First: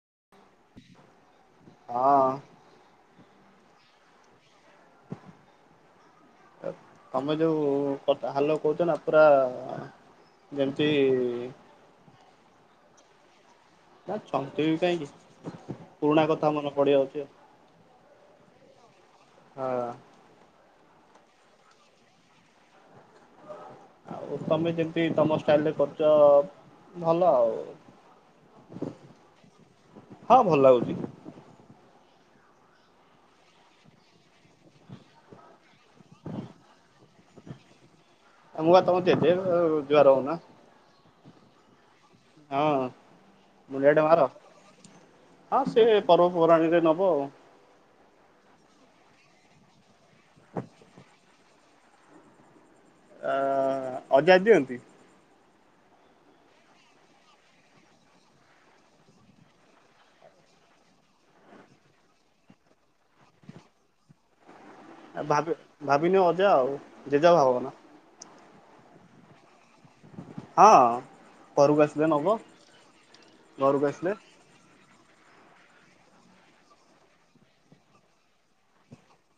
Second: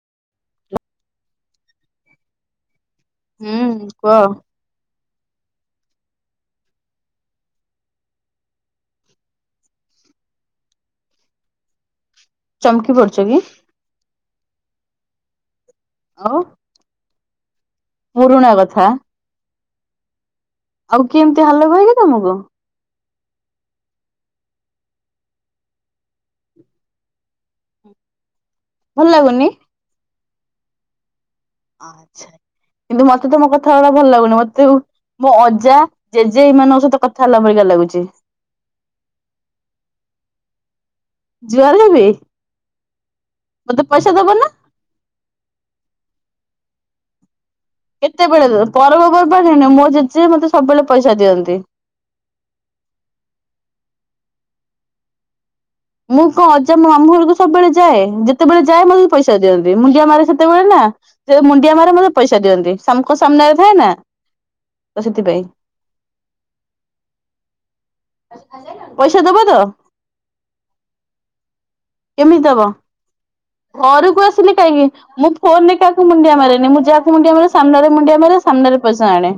ହଁ। ହୁଁ କୁହ। ତମେ ଯୋଉଥା ହାଲ କହୁଛ ନା ପୁରା। ଯେମିତି ଚମକି ପଡଛ କି? ଚମିକି ବି କାହିଁକି ପୁରୁଣା ଆଉ କଥା ମନେ ପଡିେଇଯାଉଛି ଆଉ। ପୁରୁଣା କଥା। ହଁ। ଆଉ କି ଏମତି ହା ଲୋକ ହେ କି ତମକୁ। [inaudible] ଆଉ ତମେ ଯେମତି ତମ ଷ୍ଟାଇଲ୍ ରେ କରୁଚ ଭଲ ଆଉ। ଭଲ୍ ଲାଗୁନି? ହଁ ଭଲ୍ ଲାଗୁଛି। ଆଚ୍ଛା। କିନ୍ତୁ ମତେ ତମ କଥା ଗୁଡା ଭଲ୍ ଲାଗୁନି, ମତେ ଯଉ ମୋ ଅଜା, ଜେଜେ ଏଇମାନଙ୍କ ସହିତ କଥା ହେଲା ପରିକା ଲା ଲାଗୁଚି। ମୁଁ ପା ତମ ଜେଜେ ଜୁହାର ହଉନା । ଜୁଆର ହେବି। ହଁ [inaudible] ମତେ ମୁଣ୍ଡିଆଟେ ପଇସା ମାର ଦବ ନା ହଁ ସେ ପର୍ବ ପରାଣିରେ ନବ ଆଉ। କେତେବେଳେ ଦବ ପରବ ପର୍ବାଣି ହେନେ ମୋ ଜେଜେ ମତେ ସବୁବେଳେ ପଇସା ଦିଅନ୍ତି। [inaudible] ଆ ଅଜା ଦିଅନ୍ତି? ମୁଁ କଁ ଅଜା ମୋ ମାମୁଁ ଘରକୁ ସବୁବେଳେ ଯାଏ, ଯେତେବେଳେ ଯାଏ ମୋତେ ପଇସା ଦିଅନ୍ତି, ମୁଣ୍ଡିଆ ମାରେ ସେତେବେଳେ ନା । ହାଁ ଜଉ ମୁଣ୍ଡିଆ ମାରେ ମତେ ପଇସା ଦିଅନ୍ତି ସମକୁ ସାମ୍ନାରେ ଥାଏ ନା। ତ ସେଥିପାଇଁ ଭାବିବ୍ ଭାବିନିଅ ଅଜା ଆଉ ଜେଜ ଆଉ ଭାବନା। ପଇସା ଦବ ତ? ହଁ। ଘରକୁ ଆସିଲେ ନବ କେମିତି ଦବ ଘରକୁ ଆସିଲେ କାହିଁକି? ମୁଁ ଫୋନରେ କାହାକୁ ମୁଣ୍ଡିଆ ମାରେନି ମୁଁ ଯାହାକୁ ମୁଣ୍ଡିଆ ମାରେ ସାମ୍ନାରେ ମୁଣ୍ଡିଆ ମାରେ ସାମ୍ନାରେ ପଇସା ଆଣେ।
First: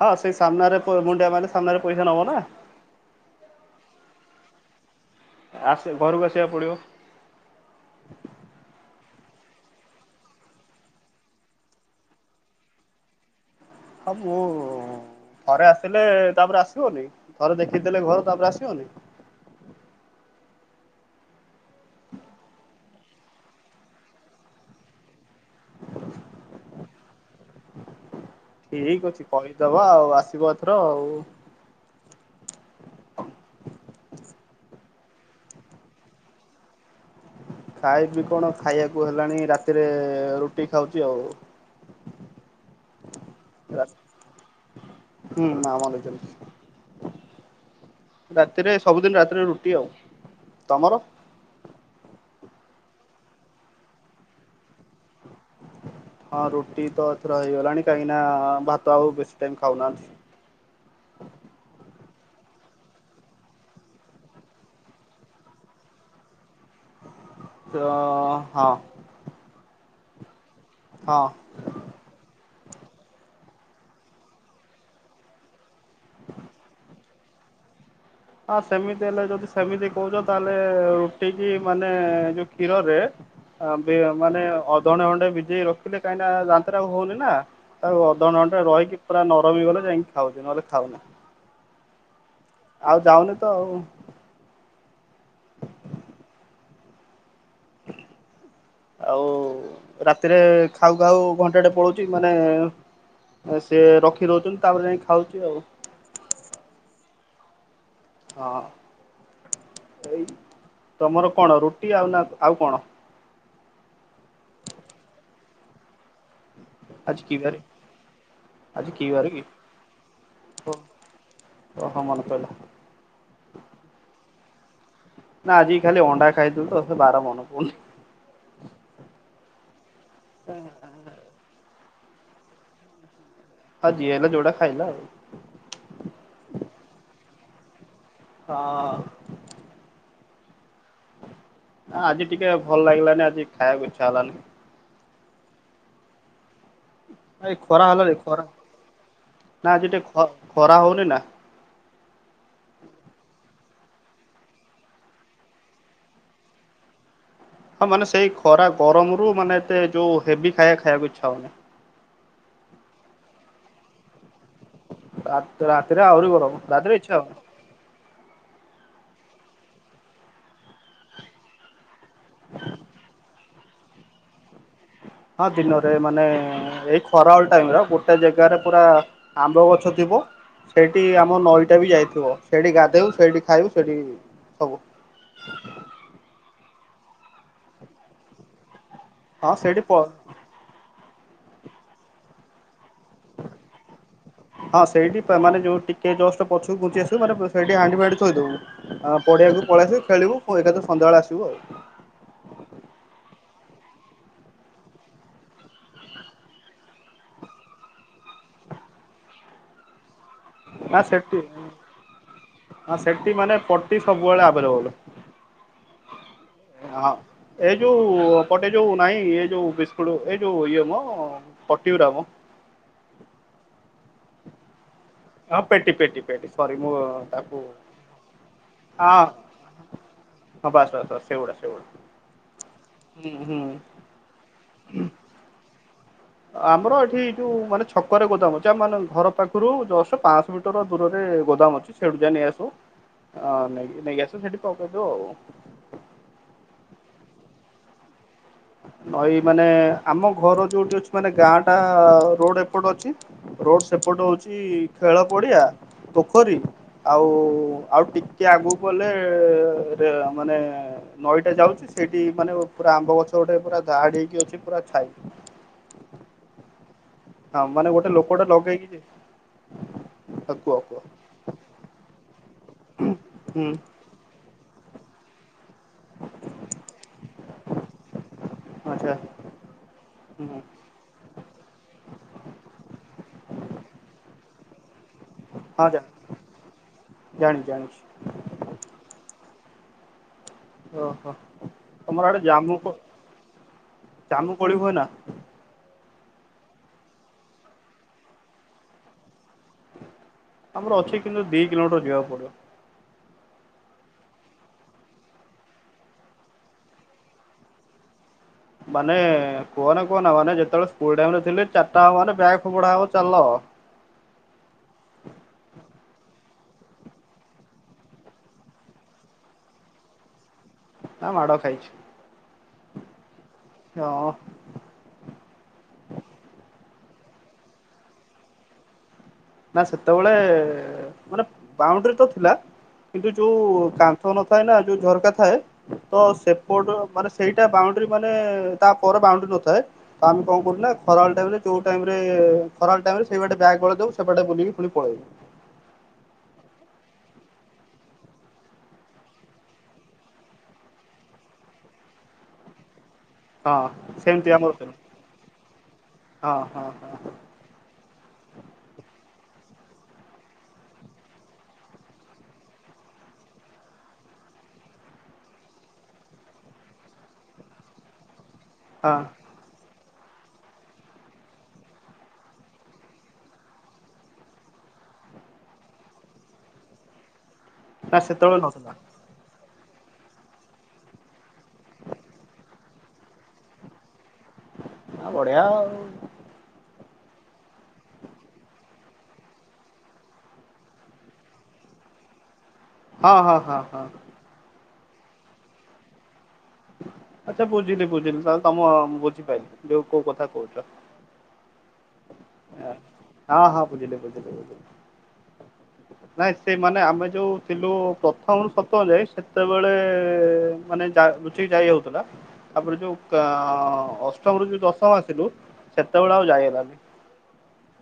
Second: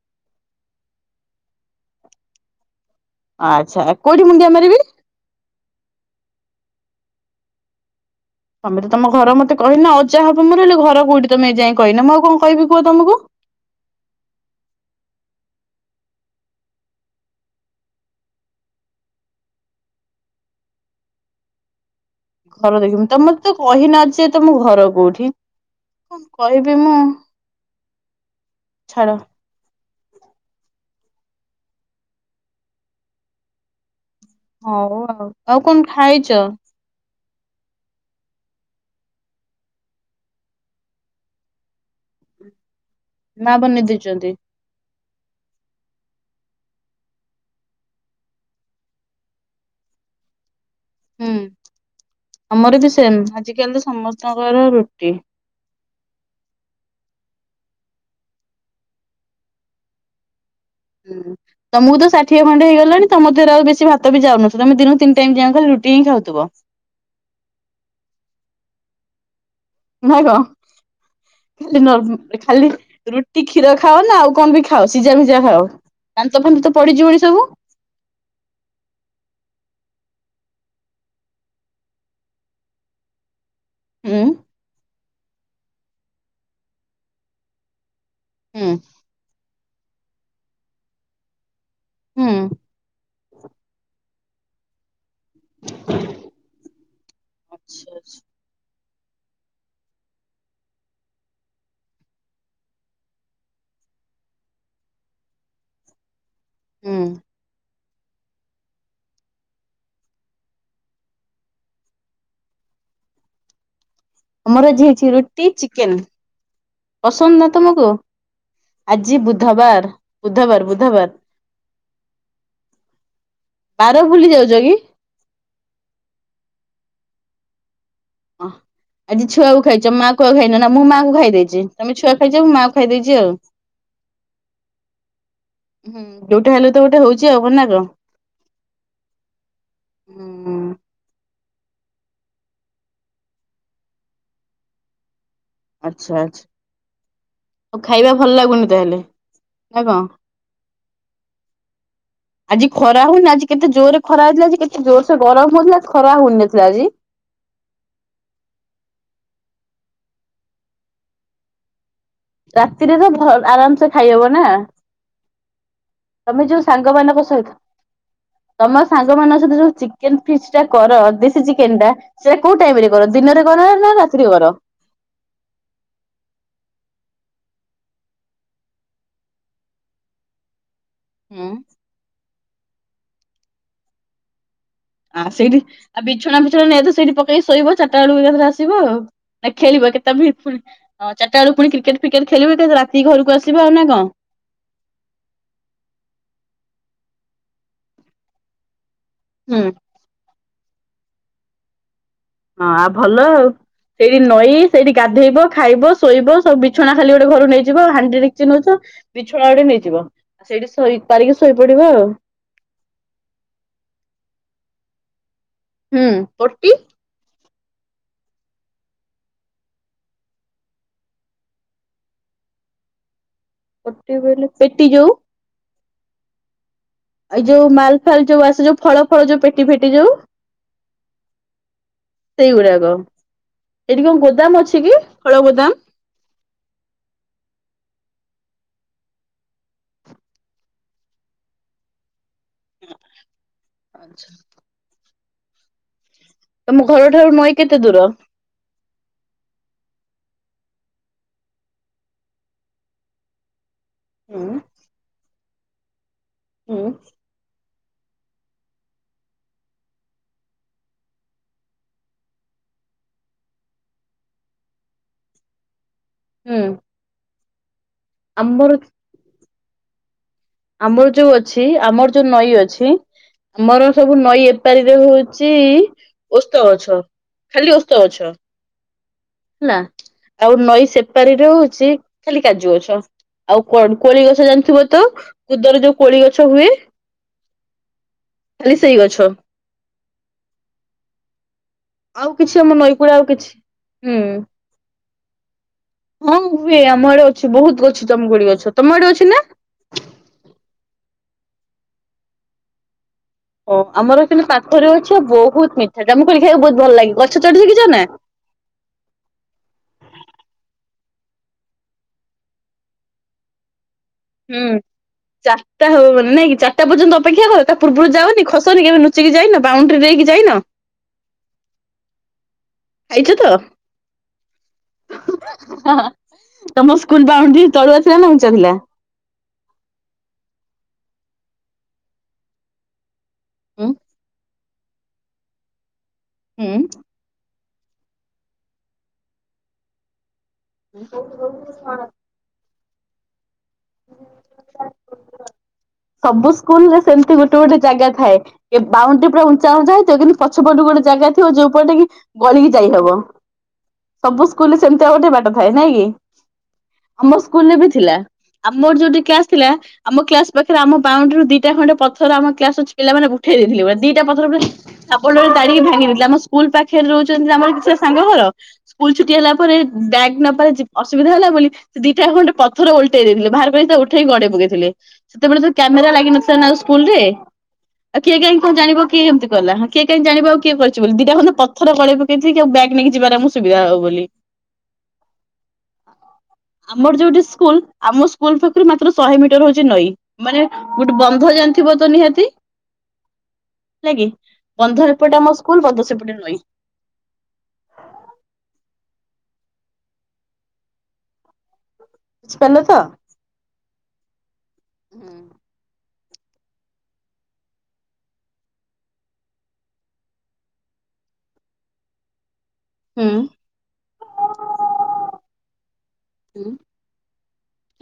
ହଁ ସେଇ ସାମ୍ନାରେ ପ ମୁଣ୍ଡିଆ ମାଇଲେ ସାମ୍ନାରେ ପଇସା ନବ ନା। ଆଚ୍ଛା କୋଉଠି ମୁଣ୍ଡିଆ ମାରିବି? ଆସ୍ ଘରକୁ ଆସିବାକୁ ପଡିବ। ତମେ ତ ତମ ଘର ମତେ କହିନ ଅଜା ହବ ମୋର ହେଲେ ଘର କୋଉଠି ତମେ ଏଯାଏଁ କହିନ ମୁଁ ଆଉ କଁ କହିବି କୁହ ତମକୁ। ଆ ପୋ ଥରେ ଆସିଲେ ତାପରେ ଆସିବନି ଥରେ ଦେଖିଦେଲେ ଘର ତାପରେ ଆସିବନି । [inaudible] ଘର ଦେଖିମୁ ତମର ତ କହିନ ଯେ ତମ ଘର କଉଠି। କଣ କହିବି ମୁଁ ଛାଡ। ହଉ ଆଉ ଆସିବ ଏଥର ଆଉ । ହଉ ଆଉ ଆଉ କଣ ଖାଇଚ? ଖାଇବି କଣ ଖାଇଆକୁ ହେଲାଣି ରାତିରେ ରୁଟି ଖାଉଚି ଆଉ। ମା ବନେଇ ଦେଇଚନ୍ତି। ହୁଁ ମା ବନେଇଚନ୍ତି। ରାତିରେ ସବୁଦିନ ରାତିରେ ରୁଟି ଆଉ। ତମର? ହୁଁ [inaudible] ଆମର ବି ସେମ ଆଜିକାଲି ତ ସମସ୍ତଙ୍କର ରୁଟି। [inaudible] ହଁ ରୁଟି ତ ଏଥର ହେଇଗଲାଣି କାହିଁକି ନା ଭାତ ଆଉ ବେଶୀ ଟାଇମ ଖାଉନାହାନ୍ତି । ହୁଁ। ତମକୁ ତ ଷାଠିଏ ଖଣ୍ଡେ ହେଇଗଲାଣି ତମ ଦିଅରେ ଆଉ ବେଶୀ ଭାତ ବି ଯାଉନଥିବ ତମେ ଦିନକୁ ତିନି ଟାଇ ଯାଁକ ରୁଟି ହିଁ ଖାଉଥିବ। [inaudible] ର ହଁ। [unintelligible] ହଁ। ଖାଲି ନ ଖାଲି ରୁଟି କ୍ଷୀର ଖାଅ ନା ଆଉ କଁ ବି ଖାଅ ସିଝାମିଝା ଖାଅ। ଦାନ୍ତ ଫାନ୍ତ ତ ପଡ଼ିଯିବନି ସବୁ? ହଁ ସେମିତି ହେଲେ ଯଦି ସେମିତି କହୁଚ ତାହେଲେ ରୁଟିକି ମାନେ ଯଉ କ୍ଷୀରରେ ବିଅ ହୁଁ ମାନେ ଅଧଘଣ୍ଟେ ଘଣ୍ଟେ ବିଜେଇ ରଖିଲେ କାହିଁକି ନା ଦାନ୍ତରେ ଆଉ ହଉନି ନା। ତାକୁ ଅଧଘ‌‍ଣ୍ଟେ ଘଣ୍ଟେ ହୁଁ ରହିକି ପୁରା ନରମ ହେଇଗଲେ ଯାଇକି ଖାଉଚୁ ନହେଲେ ଖାଉନି। ହୁଁ। ଆଉ ଯାଉନି ତ ଆଉ । [unintelligible] ଅଛି ଅଛି। ଆଉ ରାତିରେ ଖାଉ ଖାଉ ଘଣ୍ଟାଟେ ପଳଉଛି ମାନେ ସେ ରଖି ଦଉଛନ୍ତି ତାପରେ ଯାଇ ଖାଉଛି ଆଉ ହୁଁ ହଁ। ଏଇ ତମର କଣ ରୁଟି ଆଉ ନା ଆଉ କଣ? ଆମର ଆଜି ହେଇଛି ରୁଟି ଚିକେନ ଆଜି ପସନ୍ଦ କି ନା ବାରେ ତମକୁ? କି ଆଜି ବାର କି ବୁଧବାର୍ ବୁଧବାର୍ ବୁଧବାର୍। ଓହୋ ମନେ ପଇଲା ବାର ଭୂଲି ଯାଉଛ କି? ନା ଆଜି ଖାଲି ଅଣ୍ଡା ଖାଇଛୁ ତ ସେ ବାର ମନେ ପଡୁନି। ହ ଆଜି ଛୁଆକୁ ଖାଇଛ ମା କୁ ଆଉ ଖାଇନ ନା ମୁଁ ମା କୁ ଖାଇଦେଇଛି। ତମେ ଛୁଆ ଖାଇଛ ମୁଁ ମା କୁ ଖାଇଦେଇଛି ଆଉ। ଆଉ ଯିଏ ହେଲା ଯୋଉଟା ଖାଇଲା ଆଉ। ହୁଁ ଯୋଉଟା ହେଲେ ତ ଗୋଟେ ହଉଛି ଆଉ କ ନା କଣ? ହଁ ହୁଁ ଉଁ ଆଜି ଟିକେ ଭଲ ଲାଗିଲାନି ଆଜି ଖାଇବାକୁ ଇଛା ହେଲାନି। ଆଚ୍ଛା ଆଚ୍ଛା। ଏ ଆଉ ଖରା ଖାଇବା ହେଲାଣି ଭଲ ଖରା ଲାଗୁନି ତାହେଲେ ନା ନା ଆଜି କଣ? ଟିକେ ଖ ଖରା ହଉନି ନା। [inaudible] ଆଜି ଖରା ହଉନି ଆଜି କେତେ ଜୋରରେ ଖରା ହେଇଥିଲା ଆଜି କେତେ ଜୋର ସେ ଗରମ ହଉଥିଲା ଆ ଖରା ହଉନଥିଲା ଆଜି। ହଁ ମାନେ ସେଇ ଖରା ଗରମ ରୁ ମାନେ ଏତେ ଯୋଉ ହେଭି ଖାଇବା ଖାଇବାକୁ ଇଚ୍ଛା ହଉନି। ରାତିରେ ବି ଭ ଆରାମସେ ଖାଇହବ ନା। ରାତ ରାତିରେ ଆହୁରି ତମେ ଗରମ ଯୋଉ ସାଙ୍ଗ ରାତିରେ ଇଚ୍ଛା ମାନଙ୍କ ହଉନି। ସହିତ। ତମ ସା ଯୋଉ ମାନଙ୍କ ସହିତ ଯୋଉ ଯୋଉ ଚିକେନ ଫିସ୍ ଟା କର ଦେଶୀ ଚିକେନ ଟା ସେଇଟା କୋଉ ଟାଇମ ରେ କର ଦିନରେ କର ନା ରା ଶ୍ରୀ ବର ହଁ ଦିନରେ ମାନେ ଏଇ ଖରାଳ ଟାଇମ ର ଗୋଟେ ଜାଗାରେ ପୁରା ଆମ୍ବ ଗଛ ଥିବ ସେଇଠି ଆମ ହୁଁ ନଈଟା ବି ଯାଇଥିବ ସେଇଠି ଗାଧଉ ସେଇଠି ଖାଇବୁ ସେଇଠି ସବୁ ଆ ସେଇଠି ଆଉ ବିଛଣା ବିଛଣା ନେଇ ତ ସେଇଠି ପକେଇକି ଶୋଇବ ଚାରିଟା ବେଳକୁ ଏକାଥରେ ଆସିବ ଆଉ। ନା ହଁ ସେଇଠି ଖେଳିବ ପ କେତେ ବି ଫୁଲ୍ ଚାରିଟା ବେଳକୁ ପୁଣି କ୍ରିକେଟ ଫ୍ରିକେଟ ଖେଳିବ ଏକା ରା ହଁ ସେଇଠି ମାନେ ଯୋଉ ଟିକେ ଜଷ୍ଟ ପଛକୁ ଘୁଞ୍ଚି ଯୋଉ ମାନେ ସେଠି ହାଣ୍ଡି ଫାଣ୍ଡି ଥୋଇଦେବୁ ଆଉ ହୁଁ। ପଡିଆକୁ ପଳେଇ ଆସି ଖେଳିବୁ। ଫୁଣି ଏକାଥରେ ସନ୍ଧ୍ୟାବେଳେ ଆସିବୁ ଆଉ। ହଁ ଆଉ ଭଲ ଆଉ। ସେଇଠି ନଈ ସେଇଠି ଗାଧେଇବ ଖାଇବ ଶୋଇବ ସବୁ ବିଛଣା ଖାଲି ଗୋଟେ ଘରୁ ନେଇଯିବ ହାଣ୍ଡି ଡେ଼କଚି ନଉଛ। ବିଛଣା ଗୋଟେ ନେଇଯିବ। ସେଇଠି ଶୋଇ ନା ପାରିକି ସେଠି ଶୋଇପଡିବ ଆଉ ହଁ ସେଠି ମାନେ ପଟି ସବୁବେଳେ ଆଭେଲେବୁଲ। ହୁଁ ପଟି ହଁ। ଏଇ ଯୋଉ ପଟେ ଯୋଉ ନାହିଁ ଏ ଯୋଉ ବିସ୍କୁଟ ଏଇ ଯୋଉ ଇଏ ମ ପଟିି ଗୁରା ମ ଗୋଟେ ବେଲେ ପେଟି ଯଉ ହଁ ପେଟି ପେଟି ପେଟି ସରି ମୁଁ ଏଇ ତାକୁ ଯୋଉ ମାଲ ଫାଲ ଯୋଉ ଆସେ ଯୋଉ ଫଳ ହଁ ଫଳ ଯୋଉ ପେଟି ଫେଟି ଯୋଉ? ହଁ ବାସ୍ ବାସ୍ ବାସ୍ ସେଗୁଡା ସେଗୁଡା ସେଇଗୁଡାକ ହୁଁ ହୁଁ। ଏଇଠି କଣ ଗୋଦାମ ଅଛି କି ଫଳ ଗୋଦାମ? ଆମର ଏଠି ଯୋଉ ମାନେ ଛକରେ ଗୋଦାମ ଯେ ମାନେ ଘର ପାଖରୁ ଜଷ୍ଟ ପାଞ୍ଚ ମିଟର ଦୂରରେ ଏ ଗୋଦାମ ଅଛି ସେଠୁ ଯା ନେଇ ଆସିବୁ ଆଁ ନେଇକି ନେଇ ଆସୁ ସେଠି ପାକେଇ ଦେବୁ ଆଉ। ତମ ଘରଠାରୁ ନଈ କେତେ ଦୂର? ନଈ ମାନେ ଆମ ଘର ଯୋଉଠି ଅଛି ମାନେ ଗାଁ ଟା ରୋଡ ଏପଟ ଅଛି ରୋଡ଼ ସେପଟ ହୁଁ ହେଉଛି ଖେଳ ପଡ଼ିଆ ପୋଖରୀ ହୁଁ ଆଉ ଆଉ ଟିକେ ଆଗକୁ ଗଲେ ରେ ମାନେ ନଈଟା ଯାଉଛି। ସେଇଠି ମାନେ ପୁରା ଆମ୍ବ ଗଛ ତ ଗୋଟେ ପୁରା ଧାଡି ହେଇକି ଅଛି ପୁରା ଛାଇ ହୁଁ। ହଁ ମାନେ ଗୋଟେ ଲୋକଟେ ଆମର ଲଗେଇକି ହଁ କୁହ କୁହ ଆମର ଯୋଉ ଅଛି ଆମର ଯୋଉ ନଈ ଅଛି ହୁଁ ତୁମର ସବୁ ନଈ ଏପାରିରେ ହଉଚି ଓସ୍ତ ଗଛ ଖାଲି ଓସ୍ତ ଗଛ। ଆଚ୍ଛା ହେଲା ଆଉ ହୁଁ। ନଈ ସେପାରୀରେ ହଉଛି ଖାଲି କାଜୁ ଗଛ ଆଉ ବରକୋଳି ଗଛ ଜାଣିଥିବ। ତ କୁଦରେ ହଁ ଯେଉଁ ଜା କୋଳି ଗଛ ହୁଏ। ଜାଣିଛି ଜାଣିଛି ଖାଲି ସେଇ ଗଛ ଓହୋ ତମର ଆଉ ଆଡେ କିଛି ଆମ ଜାମୁ ନଈକୂଳେ ଆଉ କିଛି ହୁଁ। କୋଳି ଜାମୁକୋଳି ହୁଏ ନା? ହଁ ହୁଏ ଆମ ଆଡେ ଅଛି ବହୁତ ଗଛ ଜାମୁକୋଳି ଗଛ। ତମ ଆଡେ ଅଛି ନା? ଆମର ଅଛି କିନ୍ତୁ ଦି କିଲୋମିଟର ଯିବାକୁ ପଡିବ। ଓ ଆମର କିନ୍ତୁ ପାଖରେ ଅଛି। ଆଉ ବହୁତ ମିଠା ଜାମୁକୋଳି ଖାଇବାକୁ ବହୁତ ଭଲ ଲାଗେ। ଗଛ ଚଢି ଶିକିଛନା। ମାନେ କୁହନା କୁହନା ମାନେ ଯେତେବେଳେ ସ୍କୁଲ୍ ଟାଇମ୍ ରେ ଥିଲି ଚାର୍ଟା ହବ ମାନେ ବ୍ୟାଗ ଫୋପଡା ହବ ଚାଲ। ହୁଁ। ଚାର୍ଟା ହବ ମାନେ ଚାର୍ଟା ପର୍ଯ୍ୟନ୍ତ ଆପେକ୍ଷା କର ତା ପୂର୍ବରୁ ଯାଓନି। ଖସନି କେବେ ଲୁଚିକି ଯାଇନ। ବାଉଣ୍ଡରୀ ଦେଇକି କି ଯାଇନ। ନା ମାଡ ଖାଇଛି। ଖାଇଚ ତ। ଚ। ସ୍କୁଲ୍ ବାଉଣ୍ଡୁରୀ ତଳୁଆ ଥିଲା ନା ଉଁଚ୍ଚା ଥିଲା। ନା ସେତେବେଳେ ମାନେ ବାଉଣ୍ଡୁରୀ ତ ଥିଲା। କିନ୍ତୁ ଯୋଉ ହୁଁ। କାନ୍ଥ ନଥାଏ ନା ଯୋଉ ଝରକା ଥାଏ। ତ ସେପଟ ମାନେ ସେଇ ଟା ବାଉଣ୍ଡୁରୀ ମାନେ ତା ପର ବାଉଣ୍ଡୁରୀ ନଥାଏ। ତ ଆମେ କଣ କରୁ ନା ଖରାଳ ଟାଇମ୍ ରେ ଯେଉଁ ଟାଇମ୍ ରେ ଖରାଳ ଟାଇମ୍ ରେ ସେଇ ବାଟେ ବ୍ୟାଗ୍ ଗଳେଇ ଦେଉ। ଏପଟେ ବୁଲିକି ପୁଣି ପଲେଇବୁ। ସବୁ ସ୍କୁଲ୍ ରେ ସେମିତି ଗୋଟେ ଗୋଟେ ଜାଗା ଥାଏ। କି ବାଉଣ୍ଡୁରି ପୁରା ଉଁଚ୍ଚା ଉଁଚ୍ଚା ହେଇଥିବ କିନ୍ତୁ ପଛ ପଟୁ ଗୋଟେ ଗୋଟେ ଜାଗା ଥିବ ଯୋଉ ପଟେ କି ଗଳିକି ଯାଇ ହବ। ହଁ ସବୁ ସେମିତି ଆମର ସ୍କୁଲ୍ ରେ ଥିଲା ସେମିତିଆ ଗୋଟେ ବାଟ ଥାଏ ନାଇଁ କି। ହଁ ହଁ ହଁ ଆମ ସ୍କୁଲରେ ବି ଥିଲା। ଆମର ଯଦି କ୍ଲାସ୍ ଥିଲା ଆମ କ୍ଲାସ୍ ରେ ଆମ ବାଉଣ୍ଡୁରୁ ଦିଟା ଖଣ୍ଡେ ପଥର ଆମ କ୍ଲାସର ପିଲାମାନେ ଉଠେଇ ଦେଇଥିଲେ। ମାନେ ଦିଟା ପଥର ପୁରା ଶାବଳରେ ତାଡିକି ଭାଙ୍ଗିି ଦେଇଥିଲେ। ଆମ ସ୍କୁଲ୍ ପାଖରେ ରହୁଛନ୍ତି ଆମର କିଛି ସାଙ୍ଗ ଘର ସ୍କୁଲ ହଁ ଛୁଟି ହେଲା ପରେ ବ୍ୟାଗ୍ ନେବାରେ ଯେ ଅସୁବିଧା ହେଲା ବୋଲି ସେ ଦିଟା ଖଣ୍ଡେ ପଥର ଓଲଟେଇ ଦେଇଥିଲେ। ବାହାର କରି ସେ ଉଠେଇକି ଗଡେଇ ପକେଇଥିଲେ। ସେତେବେଳେ ତ କ୍ୟାମେରା ଲାଗିିନଥିଲା ନା ଆଉ ସ୍କୁଲରେ। ନା ଆଉ କିଏ ସେତେବେଳେ କାହିଁକି ନଥିଲା। ଜାଣିବ କିଏ ଏମିତି କଲା। କିଏ କାହିଁ ଜାଣିବ ଆଉ କିଏ କରିଛି ବୋଲି ଦିଟା ଖଣ୍ଡେ ପଥର ଗଳେଇ ପକେଇଚି କି ଆଉ ବ୍ୟାଗ୍ ନେଇକି ଯିବାରେ ଆମକୁ ସୁବିଧା ହବ ବୋଲି। ଆ ବଢିଆଉ। ଆମର ଯୋଉଠି ସ୍କୁଲ୍ ଆମ ସ୍କୁଲ୍ ପାଖରୁ ମାତ୍ର ଶହେ ମିଟର ହଉଛି ନଈ। ମାନେ ଗୋଟେ ବନ୍ଧ ଜାଣିଥିବ ତ ନିହାତି। ହଁ ହଁ ହଁ ହଁ। ହେଲା କି ବନ୍ଧ ଏପଟେ ଆମ ସ୍କୁଲ୍ ବନ୍ଧ ସେପଟେ ନଈ। ବୁଝିପାଇଲି ଯୋଉ କୋଉ କଥା କହୁଚ। ବୁଝିପାରିଲ ତ। ହଁ ହଁ ବୁଝିଲି ବୁଝିଲି ବୁଝିଲି। ନାଇଁ ସେ ମାନେ ଆମେ ଯୋଉ ଥିଲୁ ପ୍ରଥମ ରୁ ସତମ ଯାଏ ସେତେବେଳେ ମାନେ ସେ ଜା ଲୁଚିକି ଯାଇ ହଉଥିଲା। ତାପରେ ଯୋଉ କା ହୁଁ ଆଁ ଅଷ୍ଟମ ରୁ ଯୋଉ ଦଶମ ଆସିଲୁ ସେତେବେଳେ ଆଉ ଯାଇ ହେଲାନି।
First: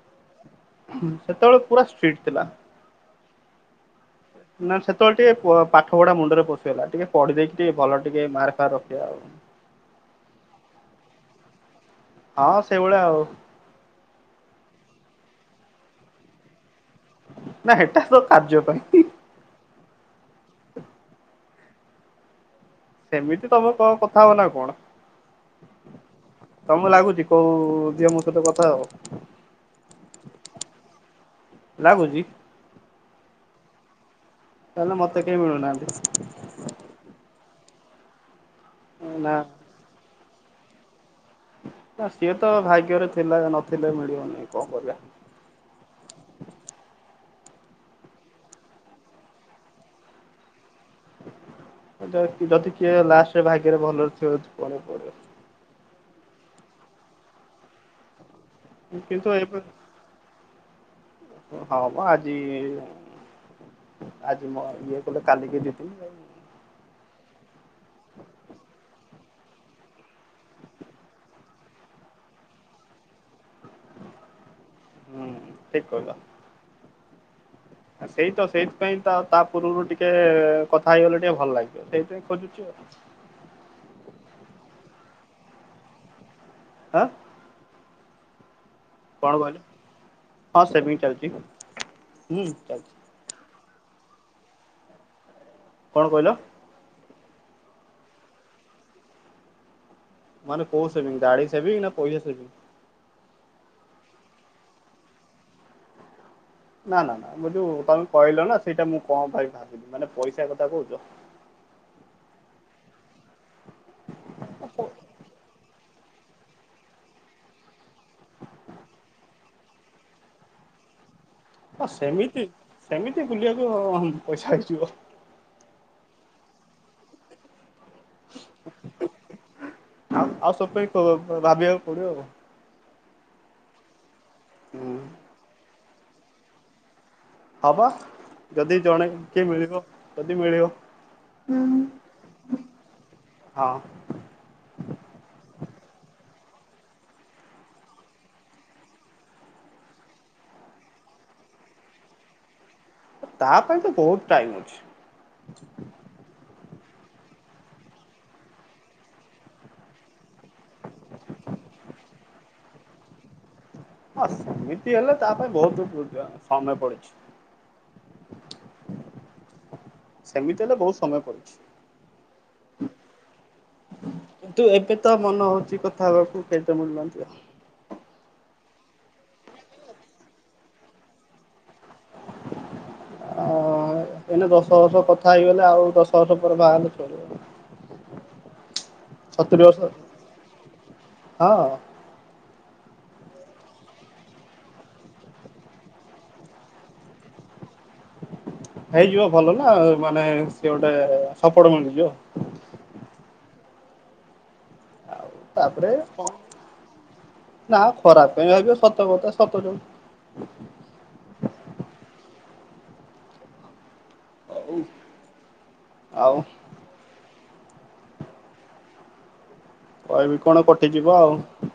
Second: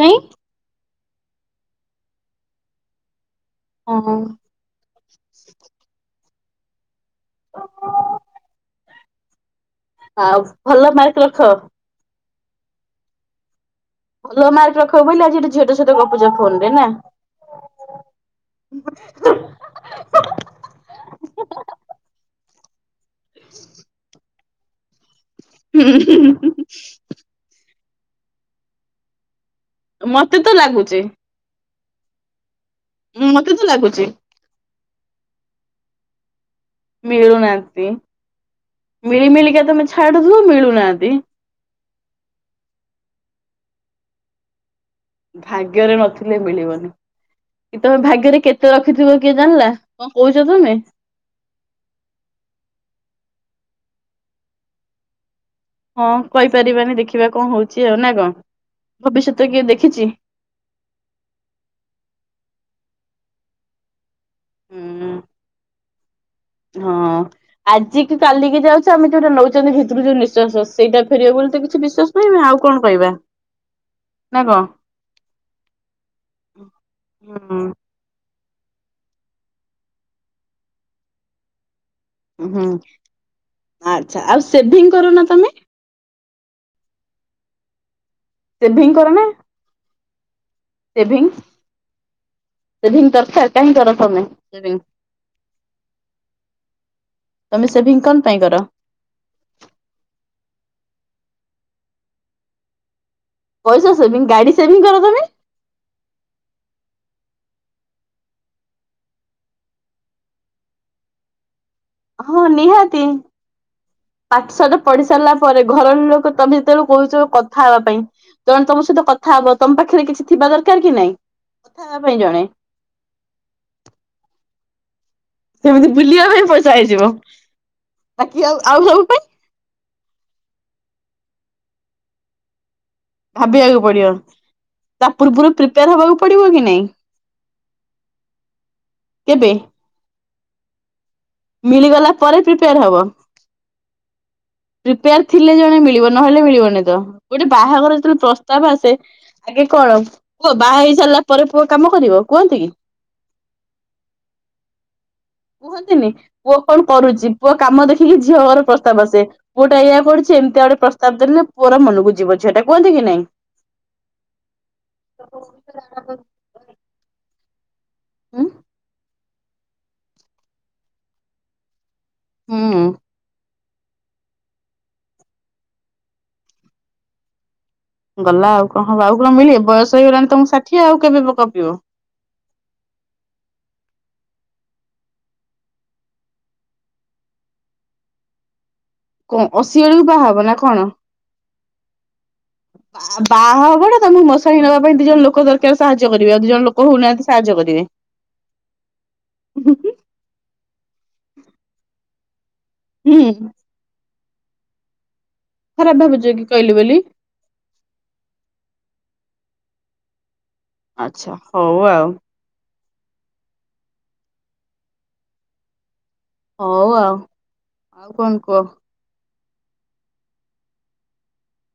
କାଇଁ। ସେତେବେଳେ ପୁରା ଷ୍ଟ୍ରିଟ୍ ଥିଲା। ହଁ ନା ସେତେବେଳେ ଟିକେ ପ ପାଠ ପଢା ମୁଣ୍ଡରେ ପସିଗଲା। ଟିକେ ପଢିଦେଇକି ଟିକେ ଭଲ ଟିକେ ମାର୍କ ଫାର୍କ ର ଯାଉ। ଆଉ ଭଲ ମାର୍କ ରଖ। ହଁ ସେଇଭଳିଆ ଆଉ। ଭଲ ମାର୍କ ରଖିବ ବୋଲି ଆଜି ଏଠି ଝିଅଟେ ସହିତ ଗପୁଛ ଫୋନ୍ ରେ ନା। ନା ହେଟା ତ କାର୍ଯ୍ୟ ପାଇଁ। [inaudible] [inaudible] [inaudible] ସେମିତି ତମେ କ କଥା ହବନା କଣ। ତମ ଲାଗୁଛି କୋଉ ଜିଅ ମୋ ସହିତ କଥା ହବ। ମତେ ତ ଲାଗୁଚି। ଲାଗୁଛି। ମତେ ତ ଲାଗୁଛି। ତାଲେ ମତେ କେହି ମିଳୁନାହାନ୍ତି। ମିଳୁନାହାନ୍ତି ନା ମିଳିମିଳି କେ ତମେ ଛାଡୁଛ, ମିଳୁନାହାନ୍ତି। ନା ସିଏ ତ ଭାଗ୍ୟରେ ଥିଲା ନଥିଲେ ମିଳିବନି କଣ କରିବା। ଭାଗ୍ୟରେ ନଥିଲେ ମିଳିବନି। କି ତମେ ଭାଗ୍ୟରେ କେତେ ରଖିଥିବ କିଏ ଜାଣିଲା କଣ କହୁଛ ତମେ? ଯଦି କିଏ ଲାଷ୍ଟରେ ଭାଗ୍ୟରେ ଭଲରେ ଥିବ ପରେ ପରେ ହଁ କହିପାରିବାନି ଦେଖିବା କଣ ହଉଛି ଆଉ ନା କଣ? କିନ୍ତୁ ଭବିଷ୍ୟତ ଏବେ କିଏ ଦେଖିଛି। ହଁ ଆଜି ଆଜି ମ ଇଏ ହୁଁ କହିଲ କାଲିକି ଯ ହଁ ଆଜିିକି କାଲିକି ଯାଉଛୁ, ଆମେ ଯୋଉଟା ନଉଛନ୍ତି ଭିତରୁ ଯୋଉ ନିଶ୍ଵାସ ସେଇଟା ଫେରକୁ କିଛି ବିଶ୍ୱାସ ନହଁ ଆଉ କଣ କହିବା। ନା କଣ ହୁଁ ଠିକ କଇଲ। ହଁ। ସେଇ ତ ସେଇଥିପାଇଁ ତ ତା ପୂର୍ବରୁ ଟିକେ କଥା ହେଇଗଲେ ଟିକେ ଭଲ ଲାଗଛି। ହୁଁ ଆଛା ଆଉ ସେଭି କରନା? ଆଁ? ଶେଭିଂ କରନା? କଣ କହିଲ ହଁ ସେମି ଚାଲିଛି ହୁଁ ଚାଲଛି। କାଇଁ କର ତମେ ସେ କଣ କହିଲ? ତମେ ସେଭିଂ କଣ ପାଇଁ କର? ମାନେ କୋଉ ସେବିଂ ଗାଡି ସେବିଙ୍ଗ ନା ପଇସା ସେଭିଂ? ପଇସା ସେଭିଂ ଗାଡି ସେଭିଂ କର ତମେ? ନା ନା ନା ମୁଁ ଯୋଉ ତମେ କହିଲ ନା ସେଇଟା, ମୁଁ କଣ ପାଇଁ ଭାବିଲି ମାନେ ପଇସା କଥା କହୁଛ? ହଁ ନିହାତି ପାଠଶଟ ପଢି ସାରିଲା ପରେ ଘର ଲୋକ ତମେ ଯେତେବେଳଳେ କହୁଛ କଥା ହେବା ପାଇଁ ତଣେ ତମ ସହିତ କଥା ହବ ତମ ପାଖରେ କିଛି ଥିବା ଦରକାର କି ନାଇଁ? ହଁ କଥା ହେବା ପାଇଁ ଜଣେ ସେମିତି ସେମିତି ବୁଲିବାକୁ ପଇସା ହେଇଯିବ। ସେମିତି ବୁଲିବା ପାଇଁ ପଇସା ହେଇଯିବ, ବାକି ଆଉ ସବୁ ପାଇଁ? ଆଉ ଆଉ ସବୁ ପାଇଁ ଭାବିବାକୁ ପଡିବ ଆଉ। ଭାବିବାକୁ ପଡିବ ହୁଁ ତା ପୂର୍ବରୁ ପ୍ରିପେୟାର ହବାକୁ ପଡିବ କି ନାଇଁ? ହଁ ବା ଯଦି ଜଣେ କିଏ କେବେ ମିଳିବ ଯଦି ମିଳିବ। ମିଳିଗଲା ପରେ ପ୍ରିପେୟାର ହବ। ହଁ ପ୍ରିପେୟାର ଥିଲେ ଜଣେ ମିଳିବ ନହେଲେ ମିଳିବନି ତ ଗୋଟେ ବାହାଘର ଯେତେବେଳେ ପ୍ରସ୍ତାବ ଆସେ ଆଗେ କଣ ପୁଅ ବାହା ହେଇ ସାରିଲା ପରେ ପୁଅ କାମ କରିବ କୁହନ୍ତି କି? ତା ପାଇଁ ତ ବହୁତ ଟାଇମ ଅଛି। କୁହନ୍ତିନି କଣ କରୁଛି ପୁଅ କାମ ଦେଖିକି ଝିଅ ଘର ପ୍ରସ୍ତାବ ଆସେ, ପୁଅ ଟା ଇଆ ପଡୁଛି ଏମିତି ଆଡେ ପ୍ରତାବ ଦେଲେ ପୁଅ ମନକୁ ଯିବ ଛୁଇଟା କୁହନ୍ତି କି ନାଇଁ? ହଁ ସେମିତି ହେଲେ ତା ପାଇଁ ବହୁତ ସମୟ ପଡିଛି। ହଁ। ସେମିତି ହେଲେ ବହୁତ ସମୟ ପଡିଛି। ହଁ, କିନ୍ତୁ ଏବେ ତ ମନେ ହଉଛି, କଥା ହେବାକୁ କେହିତ ମିଳୁନାନ୍ତି ଆଉ ଗଲା ଆଉ କଣ ହଁ ଆଉ କଣ ମିଳ ବୟସ ହେଇଗଲାଣି, ତମକୁ ଷାଠିଏ ଆଉ କେବେ ପକ ଗପିିବ, ହ। ହେଲେ ଦଶ ବର୍ଷ କଥା ହେଇଗଲେ ଆଉ ଦଶ ବର୍ଷ ପରେ ବାହା ହେ ଚଳିବ କଣ ସତୁରି ବର୍ଷ ଅଶିଆଳକୁ ବାହା ହବ ନା କଣ? ହଁ ବା ବାହା ହବଟା ତାଙ୍କୁ ମଶାଣି ନବା ପାଇଁ ଦି ଜଣ ଲୋକ ଦରକାର ସାହାଯ୍ୟ କରେ ଆଉ ଦି ଜଣ ଲୋକ ହଉନାହାନ୍ତି ସାହାଯ୍ୟ କରିବେ। ସେ ଗୋଟେ ସପୋଟ ମିଳୁଛି ଆଉ। ହୁଁ। ଆଉ ତାପରେ ଖରାପ ଭାବୁଛ କଣ କି କହିଲି ବୋଲି ନା ଖରାପ ପାଇଁ ଭାବିବ ସତକଥା ସତ ଯୋଉ ଆଛା ହଉ ଆଉ। ଆଉ ହଉ ଆଉ ଆଉ କଣ କୁହ? କହିବି କଣ କଟିଯିବ ଆଉ।